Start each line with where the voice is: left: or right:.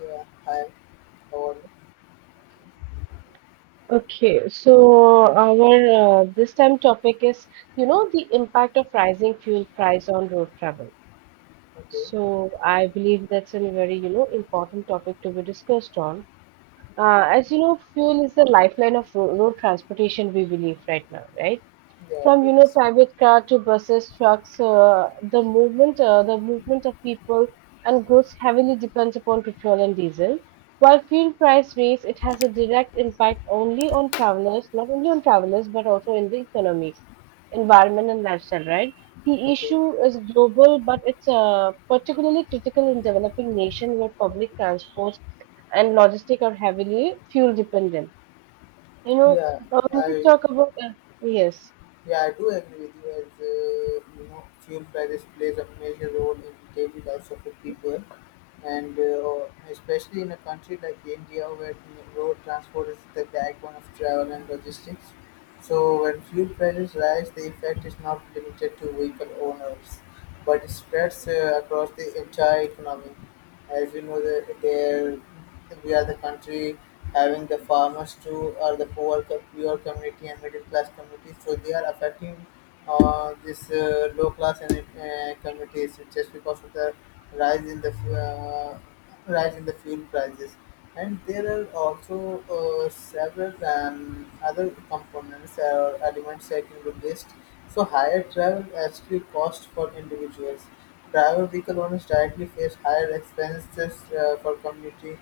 left: Yeah, hi, all.
right: Okay, so our this time topic is, you know, the impact of rising fuel price on road travel.
left: Okay,
right: So I believe that's a very, you know, important topic to be discussed on. As you know, fuel is the lifeline of ro road transportation, we believe right now, right?
left: yeah,
right: From you know
left: yes.
right: private car to buses, trucks, the movement of people and goods heavily depends upon petrol and diesel. While fuel price raise, it has a direct impact only on travelers, not only on travelers but also in the economy, environment, and lifestyle. Right? The
left: Okay,
right: issue is global, but it's particularly critical in developing nations where public transport and logistic are heavily fuel dependent. You know,
left: yeah,
right: when we
left: I
right: talk about yes,
left: yeah I do agree with you, as you know, fuel prices plays a major role in daily lives of the people, and especially in a country like India where the road transport is the backbone of travel and logistics. So when fuel prices rise, the effect is not limited to vehicle owners, but spreads across the entire economy. As we know, that there we are the country having the farmers too, or the poor, poor community and middle class community. So they are affecting this low class and communities just because of the rise in the uh, rise in the fuel prices. And there are also several other components or elements I can list. So higher travel actually cost for individuals. Driver vehicle owners directly face higher expenses for community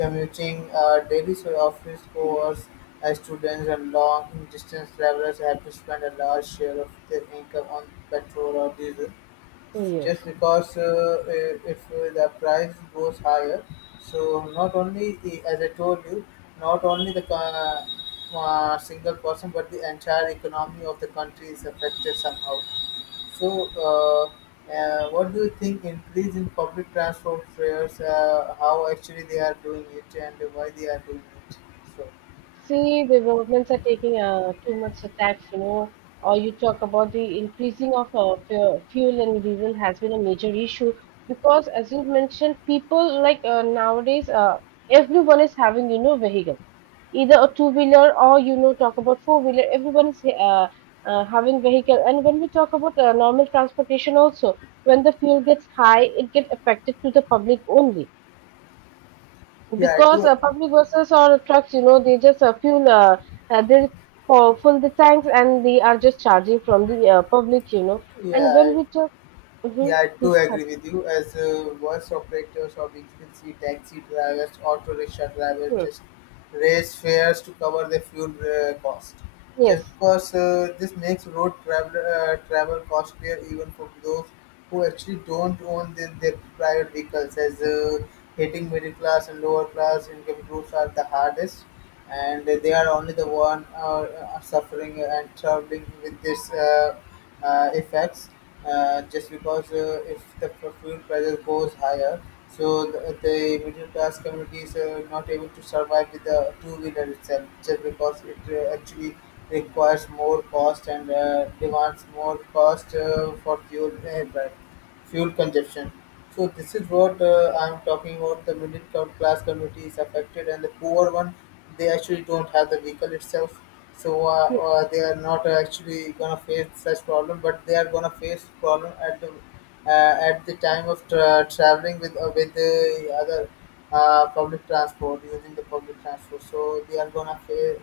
left: commuting, daily office hours, as students and long distance travelers have to spend a large share of their income on petrol or diesel, just
right: yes.
left: because if the price goes higher. So not only the, as I told you not only the single person, but the entire economy of the country is affected somehow. So uh, what do you think? Increase in public transport fares, how actually they are doing it and why they are doing it? So
right: See, the governments are taking too much tax, you know, or you talk about the increasing of fuel and diesel has been a major issue because, as you mentioned, people nowadays, everyone is having, you know, vehicle, either a two-wheeler or, you know, talk about four-wheeler, everyone is having vehicle. And when we talk about normal transportation also, when the fuel gets high, it gets affected to the public only
left: yeah, I
right: because
left: do.
right: public buses or trucks, you know, they for full the tanks and they are just charging from the public, you know. And when
left: Yeah.
right: we took, mm-hmm,
left: Yeah, I do
right: this,
left: agree with you. As voice operators or agency, taxi drivers, auto rickshaw drivers just raise fares to cover the fuel cost.
right: yes,
left: Just because this makes road travel travel costlier even for those who actually don't own their private vehicles, as hitting middle class and lower class income groups are the hardest, and they are only the one suffering and traveling with this. Effects, just because if the fuel prices goes higher, so the middle class communities are not able to survive with the two wheeler itself, just because it actually requires more cost and demands more cost for fuel consumption. So this is what I'm talking about. The middle class community is affected, and the poor one, they actually don't have the vehicle itself. So
right: yes,
left: they are not actually gonna face such problem, but they are gonna face problem at the time of traveling with the other, public transport, using the public transport. So they are gonna face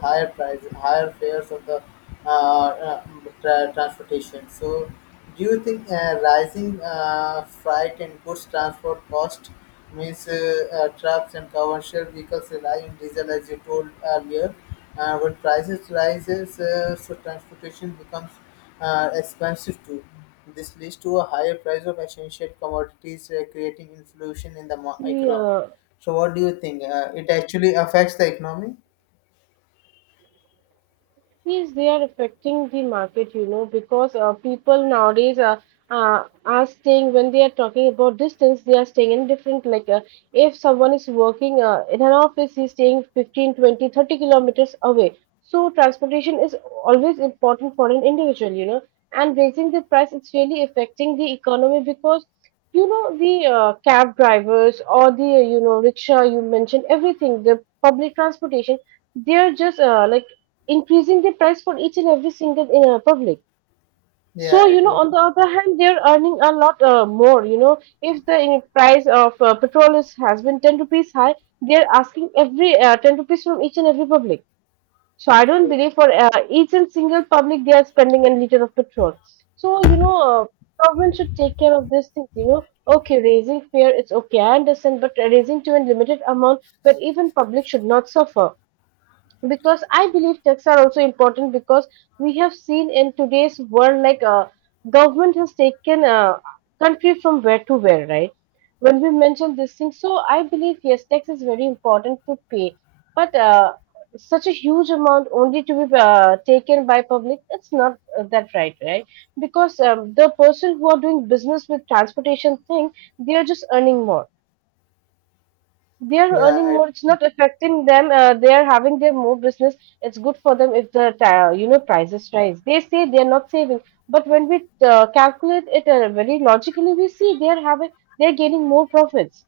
left: higher price, higher fares of the uh, uh, transportation. So, do you think rising freight and goods transport cost, means trucks and commercial vehicles rely on diesel, as you told earlier? When prices rises, so transportation becomes expensive too. This leads to a higher price of essential commodities, creating inflation in the
right: see,
left: economy. So what do you think? It actually affects the economy?
right: yes, they are affecting the market, you know, because people nowadays are staying when they are talking about distance, they are staying in different like, if someone is working in an office, he's staying 15, 20, 30 kilometers away. So transportation is always important for an individual, you know, and raising the price, it's really affecting the economy because you know the cab drivers or the you know rickshaw you mentioned everything, the public transportation, they are just increasing the price for each and every single public. So
left: Yeah, I
right: you know
left: do.
right: on the other hand they're earning a lot more you know if the price of petrol is has been 10 rupees high, they're asking every 10 rupees from each and every public. So I don't believe for each and single public they are spending a liter of petrol. So you know, government should take care of these things, you know. Okay, raising fare it's okay I understand, but raising to a limited amount where even public should not suffer, because I believe texts are also important because we have seen in today's world like, government has taken country from where to where, right? When we mention this thing, so I believe yes, tax is very important to pay, but such a huge amount only to be taken by public, it's not that right, right? Because the person who are doing business with transportation thing, they are just earning more. They are
left: Yeah,
right: earning more, it's
left: I.
right: not affecting them, they are having their more business. It's good for them if the you know prices rise they say they are not saving, but when we calculate it very logically we see they are having, they are gaining more profits.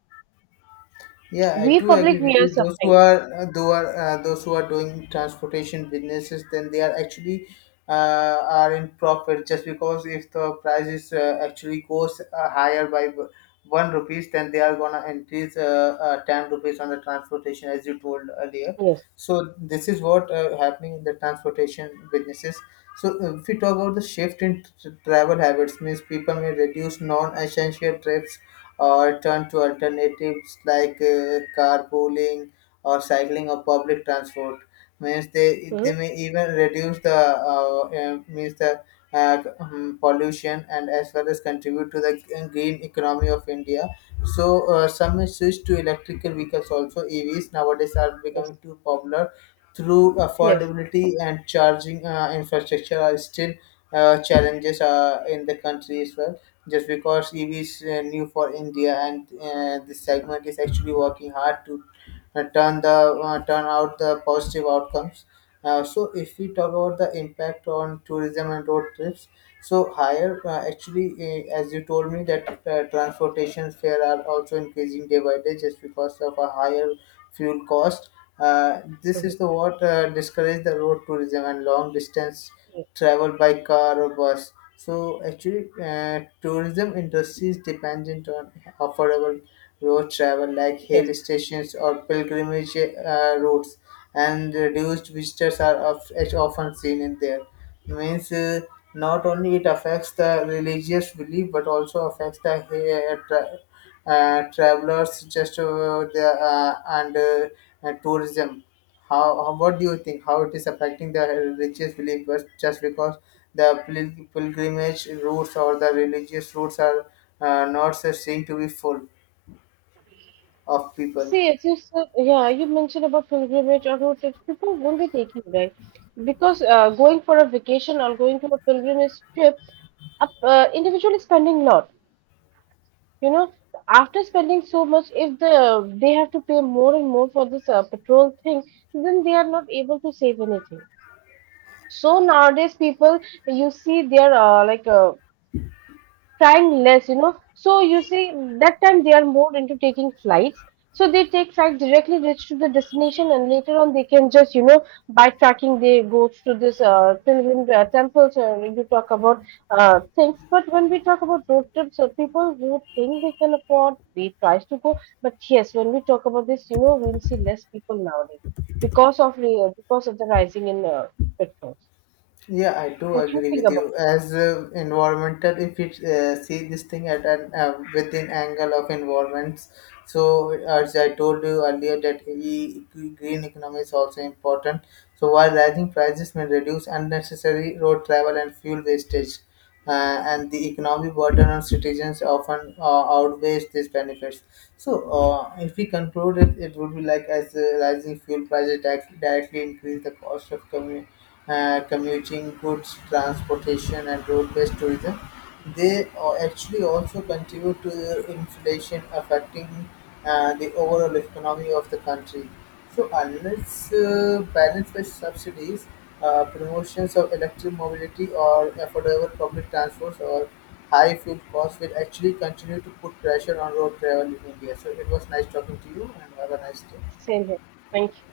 left: Yeah, I
right: We
left: do
right: public,
left: agree with
right: we are
left: you. Those who
right: suffering.
left: are those who are doing transportation businesses, then they are actually are in profit, just because if the price is actually goes higher by one rupees, then they are gonna increase ten rupees on the transportation, as you told earlier.
right: Yes.
left: So this is what happening in the transportation businesses. So if we talk about the shift in travel habits, means people may reduce non-essential trips or turn to alternatives like carpooling or cycling or public transport. Means they
right: Hmm.
left: they may even reduce the means the pollution, and as well as contribute to the green economy of India. So some may switch to electrical vehicles also. EVs nowadays are
right: Yes.
left: becoming too popular, through
right: Yes.
left: affordability and charging infrastructure are still challenges in the country as well, just because EV is new for India, and this segment is actually working hard to turn out the positive outcomes. So if we talk about the impact on tourism and road trips, so higher actually as you told me that transportation fare are also increasing day by day, just because of a higher fuel cost. This
right: Hmm.
left: is the what discourage the road tourism and long distance travel by car or bus. So actually, tourism industry is dependent on affordable road travel like
right: Yes,
left: hill stations or pilgrimage routes, and reduced visitors are is often seen in there. Means not only it affects the religious belief but also affects the travelers, just the, uh, and tourism. How what do you think? How it is affecting the religious believers, just because the pilgrimage routes or the religious routes are not so seen to be full of people.
right: see as you yeah you mentioned about pilgrimage or road trips people won't be taking, right? Because going for a vacation or going to a pilgrimage trip up, individually spending lot. You know, after spending so much, if they have to pay more and more for this petrol thing, then they are not able to save anything. So nowadays, people, you see they are like, trying less, you know. So you see, that time they are more into taking flights. So they take flight directly reach to the destination, and later on they can just, you know, by tracking they go to this pilgrim temples. Or you talk about things, but when we talk about road trips, or people who think they can afford, they tries to go. But yes, when we talk about this, you know, we'll see less people nowadays because of the rising in petrols.
left: Yeah, I do
right: What do you
left: agree
right: think
left: with
right: about it?
left: you. As environmental, if you see this thing at an within angle of environments, so as I told you earlier, that green economy is also important. So while rising prices may reduce unnecessary road travel and fuel wastage, and the economic burden on citizens often outweighs these benefits. So, if we conclude it, it would be like, as rising fuel prices directly increase the cost of commuting, goods transportation, and road-based tourism. They actually also contribute to the inflation, affecting the overall economy of the country. So unless balanced by subsidies, promotions of electric mobility or affordable public transports, or high fuel costs will actually continue to put pressure on road travel in India. So it was nice talking to you, and have a nice day.
right: Same here. Thank you.